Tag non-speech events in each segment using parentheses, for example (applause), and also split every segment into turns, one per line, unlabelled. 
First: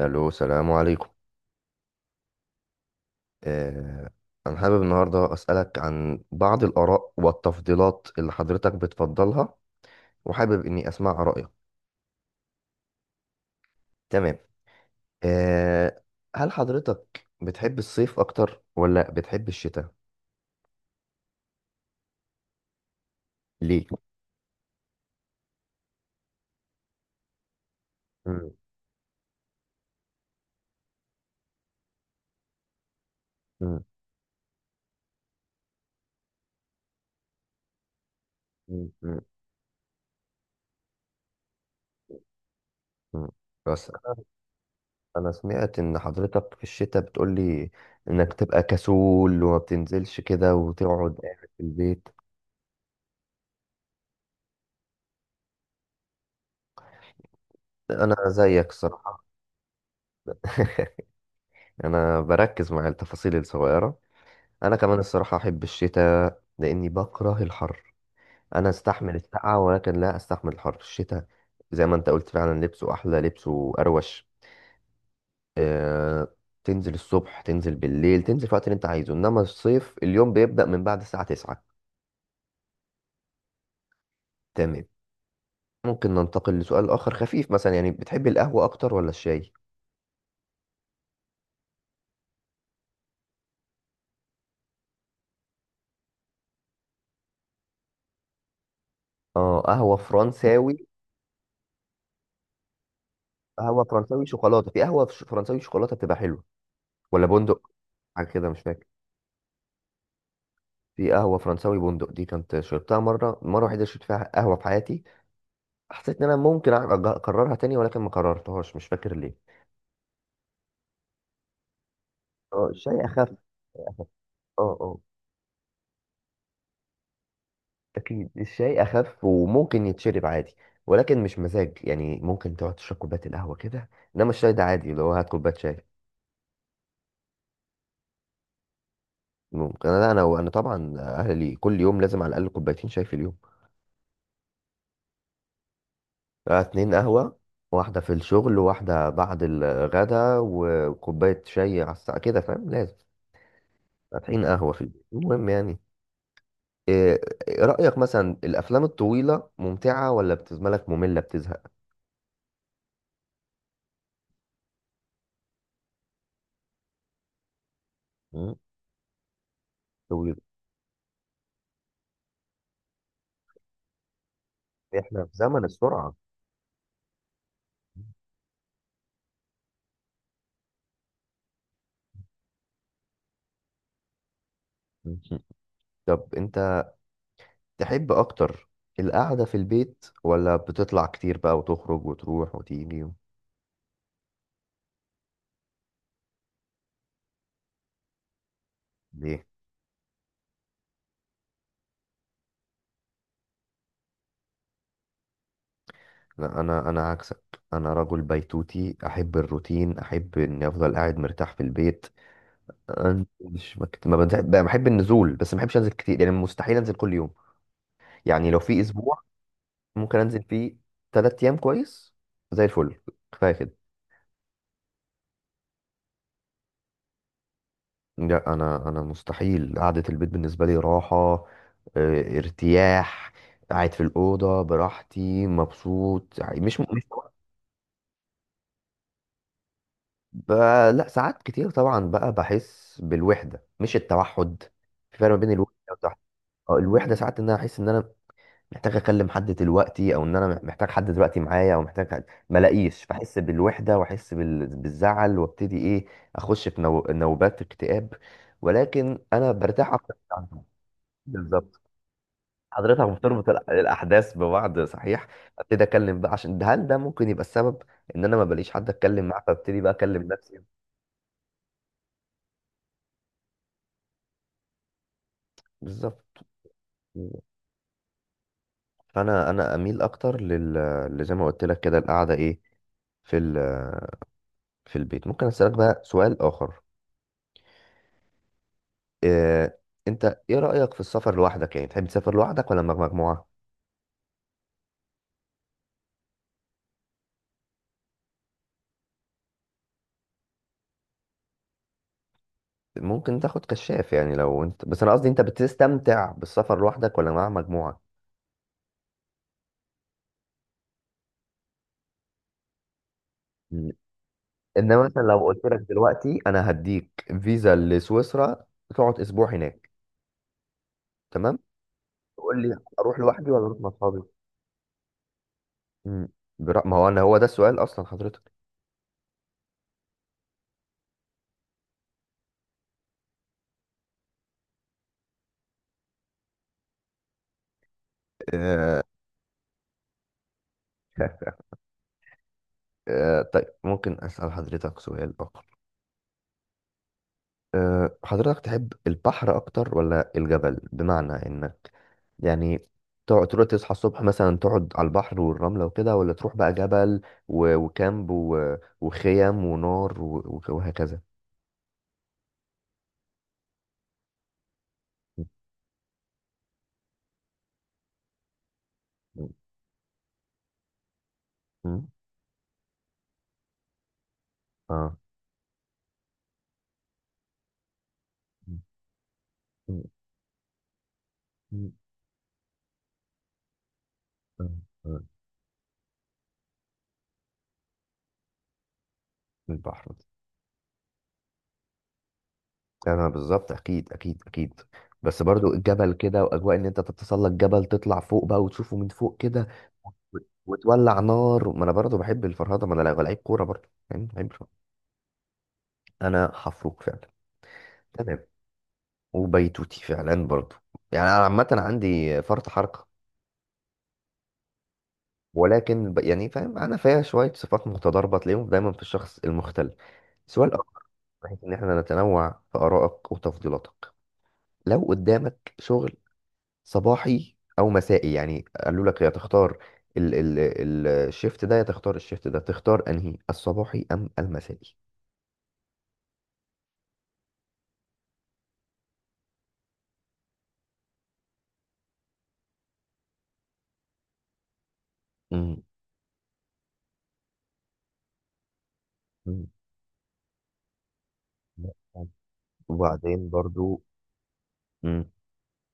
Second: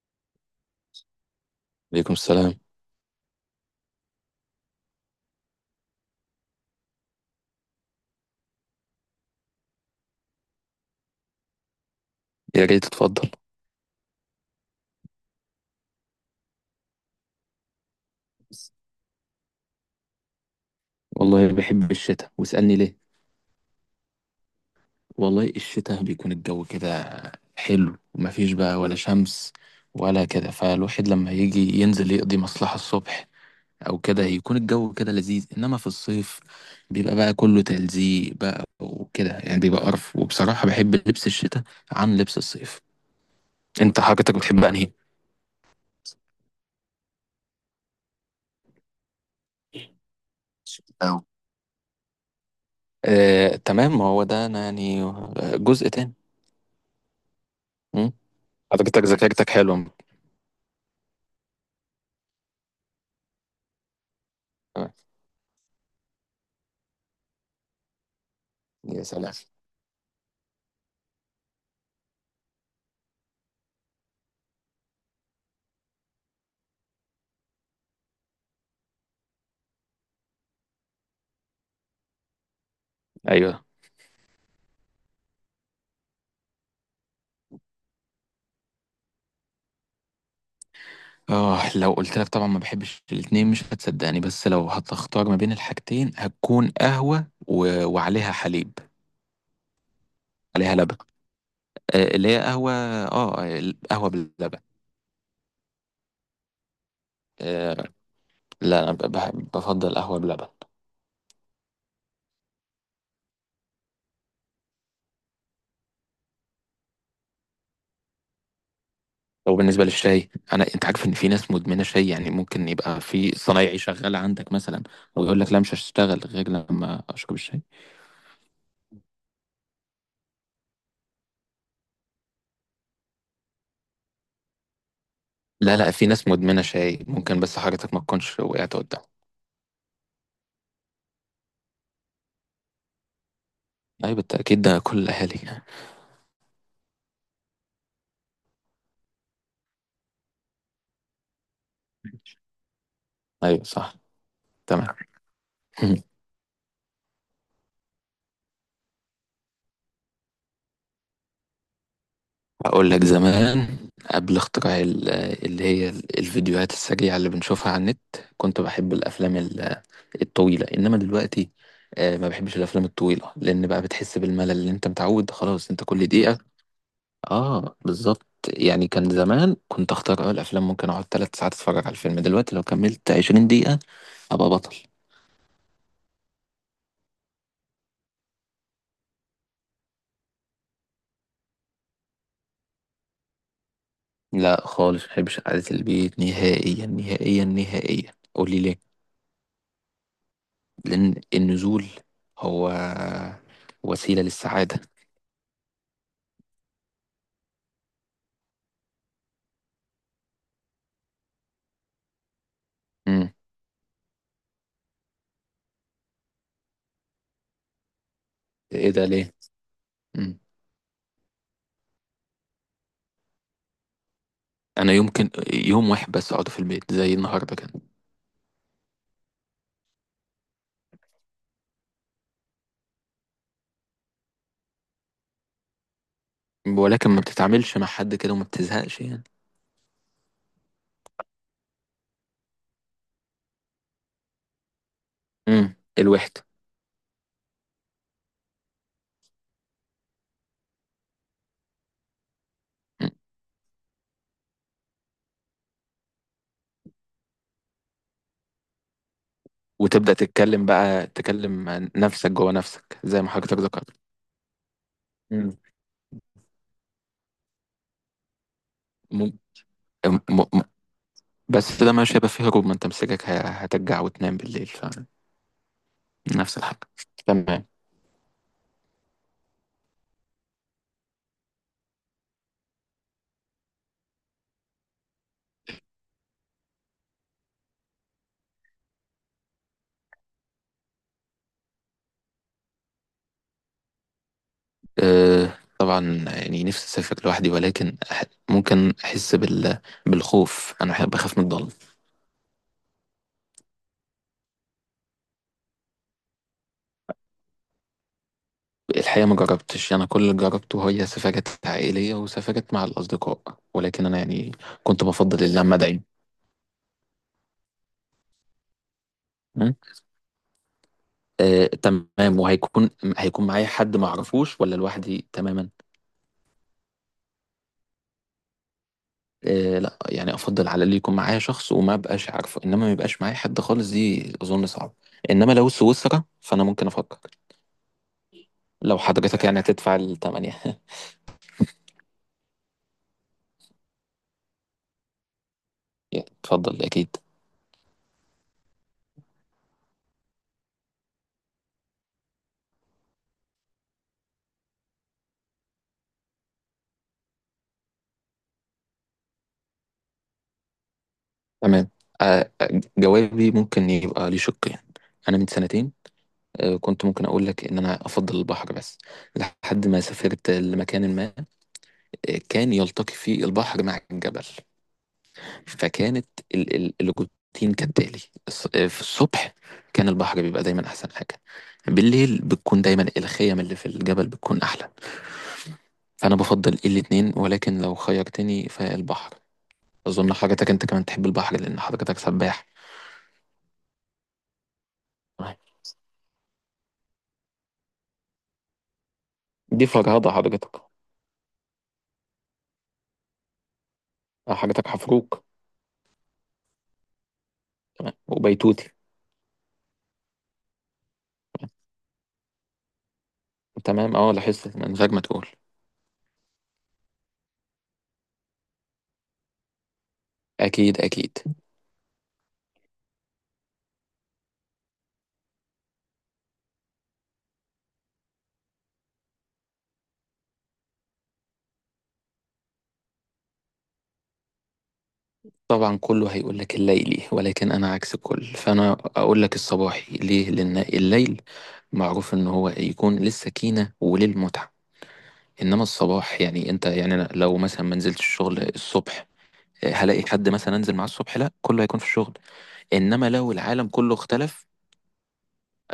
الو، السلام عليكم.
عليكم السلام.
آه، انا حابب النهارده اسالك عن بعض الاراء والتفضيلات اللي حضرتك بتفضلها، وحابب اني اسمع رايك.
يا ريت تتفضل.
تمام. آه، هل حضرتك بتحب الصيف اكتر ولا بتحب الشتاء؟
والله بحب الشتاء، واسألني ليه.
ليه؟
والله الشتاء بيكون الجو كده حلو،
مم،
ومفيش بقى ولا شمس ولا كده، فالواحد لما يجي ينزل يقضي مصلحة الصبح
مم،
أو كده يكون الجو كده لذيذ. إنما في الصيف بيبقى بقى كله تلزيق بقى
مم، مم،
وكده، يعني بيبقى قرف. وبصراحة بحب لبس الشتاء عن لبس الصيف.
مم. بس
أنت
انا
حضرتك بتحب أنهي؟
انا سمعت ان حضرتك في الشتاء بتقولي انك تبقى كسول وما بتنزلش كده وتقعد
أو.
قاعد في البيت.
تمام، ما هو ده أنا يعني جزء تاني. مم.
انا زيك
حضرتك
الصراحه.
ذاكرتك حلوة.
(laughs) انا بركز مع التفاصيل الصغيره. انا
آه،
كمان الصراحه احب الشتاء لاني بكره الحر. انا
يا
استحمل
سلام.
السقعه ولكن لا استحمل الحر. الشتاء زي ما انت قلت فعلا لبسه احلى، لبسه اروش. أه... تنزل الصبح، تنزل بالليل، تنزل في الوقت اللي انت عايزه، انما الصيف اليوم بيبدا من بعد الساعه 9.
ايوه.
تمام. ممكن ننتقل لسؤال اخر خفيف. مثلا يعني بتحب القهوه اكتر ولا الشاي؟
اه، لو قلت لك طبعا ما بحبش الاتنين مش هتصدقني، بس لو هتختار ما بين الحاجتين هتكون قهوة و... وعليها حليب.
اه، قهوه
عليها
فرنساوي.
لبن. آه، اللي هي قهوة،
قهوه
القهوة
فرنساوي
باللبن.
شوكولاته، في قهوه فرنساوي شوكولاته بتبقى حلوه، ولا بندق؟
آه
حاجه كده مش
لا،
فاكر.
انا بفضل قهوة بلبن.
في قهوة فرنساوي بندق دي كنت شربتها مرة، مرة وحيدة شربت فيها قهوة في حياتي. حسيت إن أنا ممكن أكررها تاني ولكن ما كررتهاش، مش فاكر ليه.
لو بالنسبة للشاي، انا انت عارف ان في ناس مدمنة شاي، يعني ممكن
اه
يبقى
الشاي أخف،
في صنايعي
الشاي أخف.
شغال عندك
اه،
مثلا،
اه،
ويقول لك لا مش هشتغل غير لما اشرب الشاي.
أكيد الشاي أخف وممكن يتشرب عادي، ولكن مش مزاج. يعني ممكن تقعد تشرب كوباية القهوة كده، إنما الشاي ده عادي اللي هو هات كوباية
لا
شاي.
لا، في ناس مدمنة شاي ممكن، بس حضرتك ما تكونش وقعت قدام.
ممكن أنا وأنا طبعا أهلي كل يوم لازم على الأقل كوبايتين شاي في اليوم.
اي بالتأكيد، ده كل الاهالي.
2 قهوة، واحدة في الشغل وواحدة بعد الغدا، وكوباية شاي على الساعة كده، فاهم لازم.
ايوه صح.
فاتحين قهوة في
تمام.
البيت، المهم يعني.
(laughs)
إيه، إيه رأيك مثلا الأفلام الطويلة ممتعة ولا بتزملك لك مملة بتزهق؟
اقول لك زمان، قبل اختراع اللي هي الفيديوهات السريعه اللي بنشوفها على النت،
مم.
كنت بحب الافلام
طويل.
الطويله. انما دلوقتي ما بحبش الافلام الطويله، لان بقى بتحس بالملل، اللي انت
إحنا في
متعود
زمن
خلاص انت كل
السرعة.
دقيقه. اه بالظبط. يعني كان زمان كنت اختار الافلام، ممكن اقعد ثلاث ساعات اتفرج على الفيلم. دلوقتي لو كملت 20 دقيقه ابقى بطل.
مم. طب أنت تحب أكتر القعدة في البيت ولا بتطلع كتير بقى وتخرج وتروح وتيجي
لا خالص، ما بحبش قعده البيت نهائيا نهائيا نهائيا. قولي ليه.
ليه؟
لأن النزول هو وسيلة للسعادة.
لا، أنا عكسك. أنا رجل بيتوتي، أحب الروتين، أحب إني أفضل قاعد مرتاح في البيت. أنا
مم.
مش ما بحب النزول، بس ما بحبش أنزل كتير. يعني مستحيل أنزل كل يوم. يعني لو في
إيه ده
أسبوع
ليه؟
ممكن
مم.
انزل فيه 3 ايام كويس، زي الفل، كفايه كده.
أنا يمكن يوم واحد بس أقعد في البيت، زي النهاردة كده.
لا انا مستحيل. قعده البيت بالنسبه لي راحه، ارتياح، قاعد في الاوضه براحتي مبسوط يعني. مش
ولكن ما بتتعاملش مع حد كده وما بتزهقش يعني.
ب... لا، ساعات كتير طبعا بقى بحس بالوحده، مش التوحد. في فرق ما بين الوحده
مم.
والتوحد.
الوحدة.
الوحده ساعات ان انا احس ان انا محتاج اكلم حد دلوقتي، او ان انا محتاج حد دلوقتي معايا، او محتاج حد ملاقيش،
مم.
بحس بالوحده واحس بالزعل وابتدي ايه، اخش في نوبات اكتئاب، ولكن انا برتاح
وتبدأ
اكتر عنهم.
تتكلم، بقى تكلم
بالظبط.
نفسك جوه نفسك،
حضرتك
زي ما
بتربط
حضرتك ذكرت.
الاحداث ببعض، صحيح.
مم.
ابتدي اكلم بقى عشان ده. هل ده ممكن يبقى السبب، ان انا ما بلاقيش حد اتكلم
م...
معاه فابتدي بقى
م...
اكلم نفسي؟
م... بس ده مش هيبقى فيه هروب، ما أنت مسكك هترجع وتنام بالليل.
بالظبط.
فنفس الحاجة. تمام.
فانا اميل اكتر لزي ما قلت لك كده، القعده ايه، في ال... في البيت. ممكن اسالك بقى سؤال اخر؟ إيه، انت ايه رأيك في السفر لوحدك، يعني تحب تسافر لوحدك ولا مع مجموعة؟
أه طبعا، يعني نفسي اسافر لوحدي، ولكن ممكن احس بالخوف. انا بحب اخاف من الضلمه.
ممكن تاخد كشاف. يعني لو انت، بس انا قصدي انت بتستمتع بالسفر لوحدك ولا مع مجموعة؟
الحقيقه ما جربتش، انا كل اللي جربته هي سفرات عائليه وسفرات مع الاصدقاء.
م.
ولكن انا يعني كنت
انما مثلا لو
بفضل
قلت
اللمه
لك
دايما.
دلوقتي انا هديك فيزا لسويسرا تقعد اسبوع
م?
هناك، تمام،
أه تمام.
تقول لي اروح
هيكون
لوحدي ولا
معايا
اروح مع
حد ما
اصحابي؟
اعرفوش ولا لوحدي تماما؟
م. ما هو انا هو ده السؤال اصلا، حضرتك.
أه لا، يعني افضل على اللي يكون معايا شخص وما بقاش عارفه، انما ما يبقاش معايا حد خالص دي اظن صعب. انما لو سويسرا فانا ممكن افكر. لو
آه،
حضرتك يعني هتدفع الثمانية. (laughs)
(laughs) طيب ممكن أسأل حضرتك سؤال آخر؟
اتفضل أكيد.
حضرتك تحب البحر أكتر ولا الجبل؟ بمعنى إنك يعني تقعد تروح تصحى الصبح مثلا تقعد على البحر والرملة وكده، ولا تروح بقى جبل وكامب وخيم ونار وهكذا؟
تمام. جوابي ممكن يبقى ليه شقين. أنا
م-،
من سنتين كنت ممكن أقول لك إن أنا أفضل البحر، بس لحد ما سافرت لمكان ما
م-،
كان يلتقي فيه البحر مع الجبل.
اه،
فكانت الروتين كالتالي:
م-،
في الصبح
م-،
كان البحر بيبقى دايما أحسن حاجة،
م-،
بالليل بتكون دايما الخيم اللي في الجبل بتكون
آه.
أحلى.
آه.
فأنا بفضل الاتنين، ولكن لو خيرتني فالبحر.
البحر.
أظن حضرتك أنت كمان تحب البحر لأن حضرتك سباح.
يعني انا بالظبط، اكيد اكيد اكيد. بس برضو الجبل كده، واجواء ان انت تتسلق جبل، تطلع فوق بقى وتشوفه من فوق كده،
دي فرهضة
و-
حضرتك.
وتولع نار. ما انا برضو بحب الفرهده، ما انا لعيب، لعيب كوره برضو، يعني بحب الفرهدة.
حضرتك حفروك.
انا حفروك فعلا.
تمام
تمام
وبيتوتي.
وبيتوتي فعلا برضو. يعني انا عامه عندي فرط حركه،
تمام. اه، لاحظت من غير ما تقول.
ولكن يعني فاهم انا فيها شويه صفات متضاربه، تلاقيهم دايما في الشخص المختل. سؤال
اكيد
اخر،
اكيد.
بحيث ان احنا نتنوع في ارائك وتفضيلاتك. لو قدامك شغل صباحي او مسائي، يعني قالوا لك يا تختار الشيفت ده يا تختار الشيفت ده، تختار انهي، الصباحي ام المسائي؟
طبعا كله هيقول لك الليلي، ولكن انا عكس الكل، فانا اقول لك الصباحي. ليه؟ لان الليل معروف ان هو يكون للسكينة وللمتعة.
مم.
انما الصباح يعني انت يعني أنا لو مثلا ما نزلتش الشغل الصبح
مم.
هلاقي حد مثلا انزل معاه الصبح؟ لا، كله هيكون في الشغل. انما
وبعدين
لو العالم
برضو.
كله اختلف
مم.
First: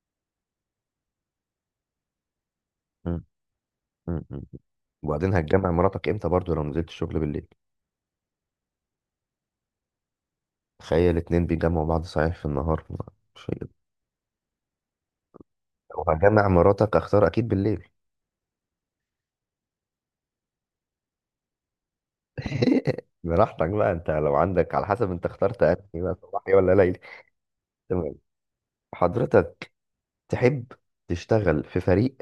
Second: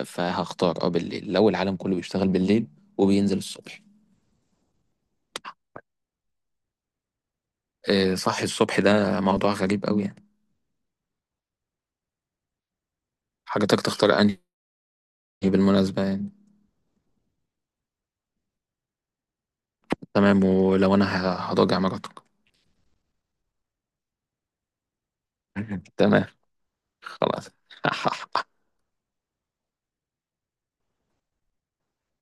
فهختار بالليل، لو العالم كله بيشتغل بالليل وبينزل الصبح.
م-، م. م. وبعدين هتجمع مراتك امتى برضو لو نزلت الشغل بالليل؟
إيه صح الصبح، ده موضوع غريب قوي يعني.
تخيل الاتنين بيجمعوا بعض، صحيح، في النهار، مش
حاجتك تختار انهي بالمناسبة، يعني.
وهجمع مراتك. اختار اكيد بالليل.
تمام ولو انا هراجع مراتك.
(laughs) براحتك بقى، انت لو عندك، على حسب انت اخترت انهي
(laughs)
بقى،
تمام
صباحي ولا ليلي.
خلاص. (laughs)
تمام. حضرتك تحب تشتغل في فريق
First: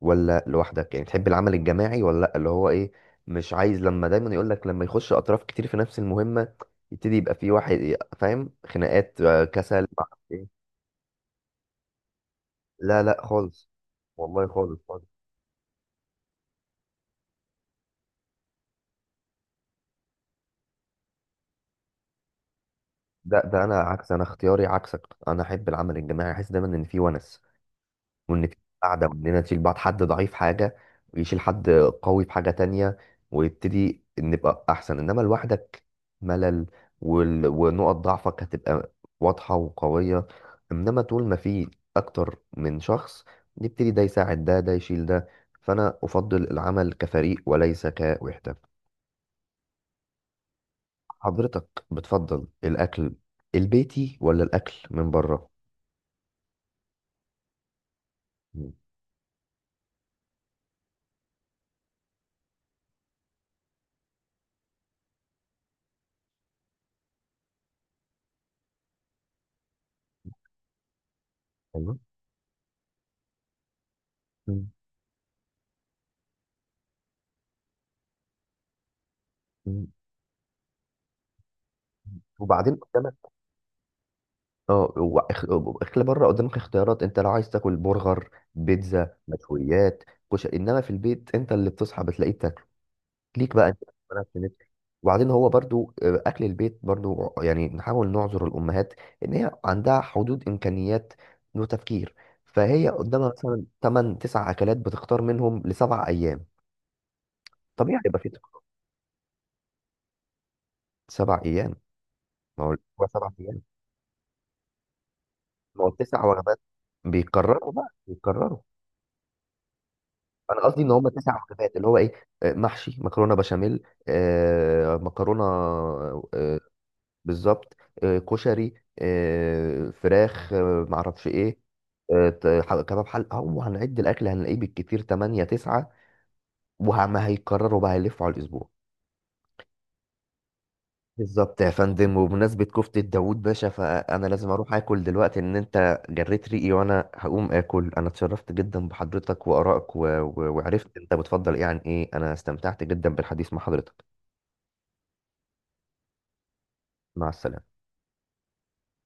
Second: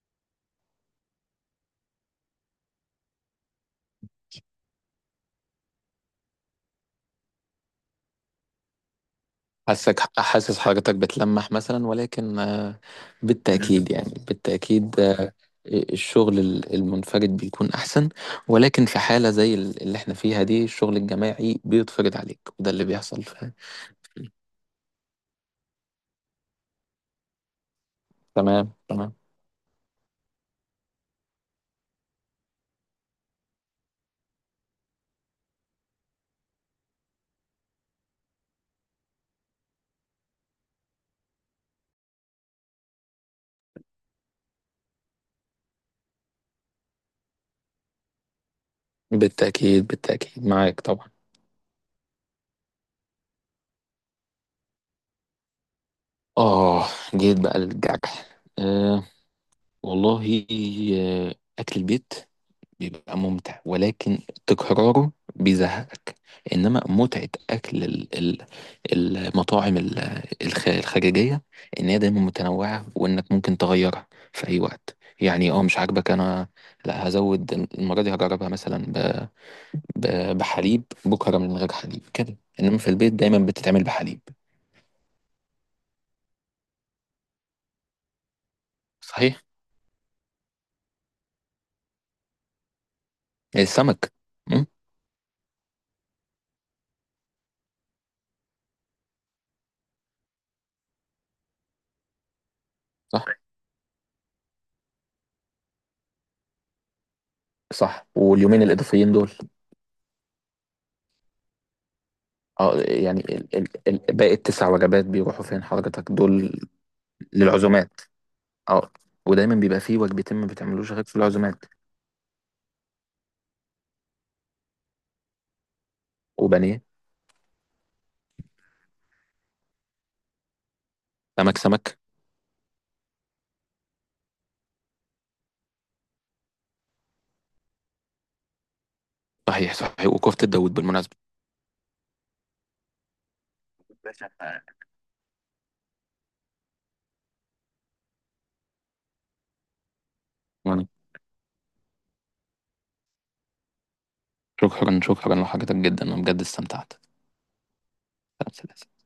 ولا لوحدك؟ يعني تحب العمل الجماعي ولا لا، اللي هو ايه، مش عايز لما دايما يقول لك لما يخش اطراف كتير في نفس المهمة يبتدي يبقى في واحد فاهم خناقات، كسل.
حاسس حاجتك بتلمح مثلا ولكن.
لا، لا خالص.
بالتأكيد. (laughs) يعني
والله خالص
بالتأكيد
خالص.
آه، الشغل المنفرد بيكون أحسن، ولكن في حالة زي اللي احنا فيها دي الشغل الجماعي بيتفرض عليك، وده اللي بيحصل
ده
ف-
ده انا عكس، انا اختياري عكسك. انا احب العمل الجماعي، احس دايما ان في ونس،
(laughs)
وان في
تمام
قاعده،
تمام.
واننا نشيل بعض. حد ضعيف في حاجه ويشيل حد قوي في حاجه تانية، ويبتدي نبقى احسن. انما لوحدك ملل، ونقط ضعفك هتبقى واضحه وقويه. انما طول ما في اكتر من شخص، نبتدي ده يساعد ده، ده يشيل ده. فانا افضل العمل كفريق وليس كوحده.
بالتأكيد بالتأكيد معاك طبعا.
حضرتك بتفضل الاكل البيتي ولا الاكل من بره؟
آه، جيت بقى للجرح.
مم.
والله أكل البيت بيبقى ممتع، ولكن تكراره بيزهقك. إنما متعة أكل المطاعم الخارجية، إن
ايوه.
هي دايما متنوعة وإنك ممكن تغيرها في أي
مم.
وقت. يعني مش عاجبك أنا، لا هزود، المرة دي هجربها مثلا
مم.
بحليب، بكرة من غير حليب كده.
وبعدين
إنما في البيت
قدامك،
دايما بتتعمل بحليب.
اه هو اكل بره قدامك اختيارات. انت لو عايز تاكل برجر، بيتزا،
صحيح.
مشويات، كشري. انما في البيت انت اللي بتصحى بتلاقيه بتاكله، ليك بقى انت
السمك.
مالكش نفس.
مم،
وبعدين هو برضو اكل البيت برضو، يعني نحاول نعذر الامهات ان هي عندها حدود امكانيات وتفكير. فهي
صح
قدامها مثلا 8 9 اكلات، بتختار منهم لسبع ايام. طبيعي
صح.
يبقى في
واليومين الإضافيين دول،
7 أيام. ما هو
اه
هو
يعني
سبع أيام
ال باقي التسع وجبات بيروحوا فين
ما هو
حضرتك
9 وجبات،
دول؟
بيكرروا بقى
للعزومات.
بيكرروا.
اه. ودايما بيبقى فيه وجبتين ما
أنا قصدي إن
بتعملوش غير
هم
في
تسع
العزومات.
وجبات اللي هو إيه، محشي، مكرونة بشاميل، مكرونة، آه،
وبانيه.
بالظبط، كشري، فراخ، معرفش
سمك
إيه،
سمك.
كباب. حل، أو هنعد الأكل هنلاقيه بالكتير 8 أو 9. وما هيكرروا بقى، هيلفوا على الأسبوع.
صحيح صحيح، وكفتة داوود بالمناسبة.
بالظبط يا فندم. وبمناسبة كفتة داوود باشا، فأنا
باشا.
لازم
تعال.
أروح آكل دلوقتي، إن أنت جريت ريقي وأنا هقوم آكل. أنا اتشرفت جدا بحضرتك وآرائك
وانا
وعرفت أنت بتفضل إيه عن إيه. أنا استمتعت جدا بالحديث مع حضرتك.
شكرا شكرا لحضرتك جدا، انا بجد استمتعت.
مع السلامة.
سلام سلام.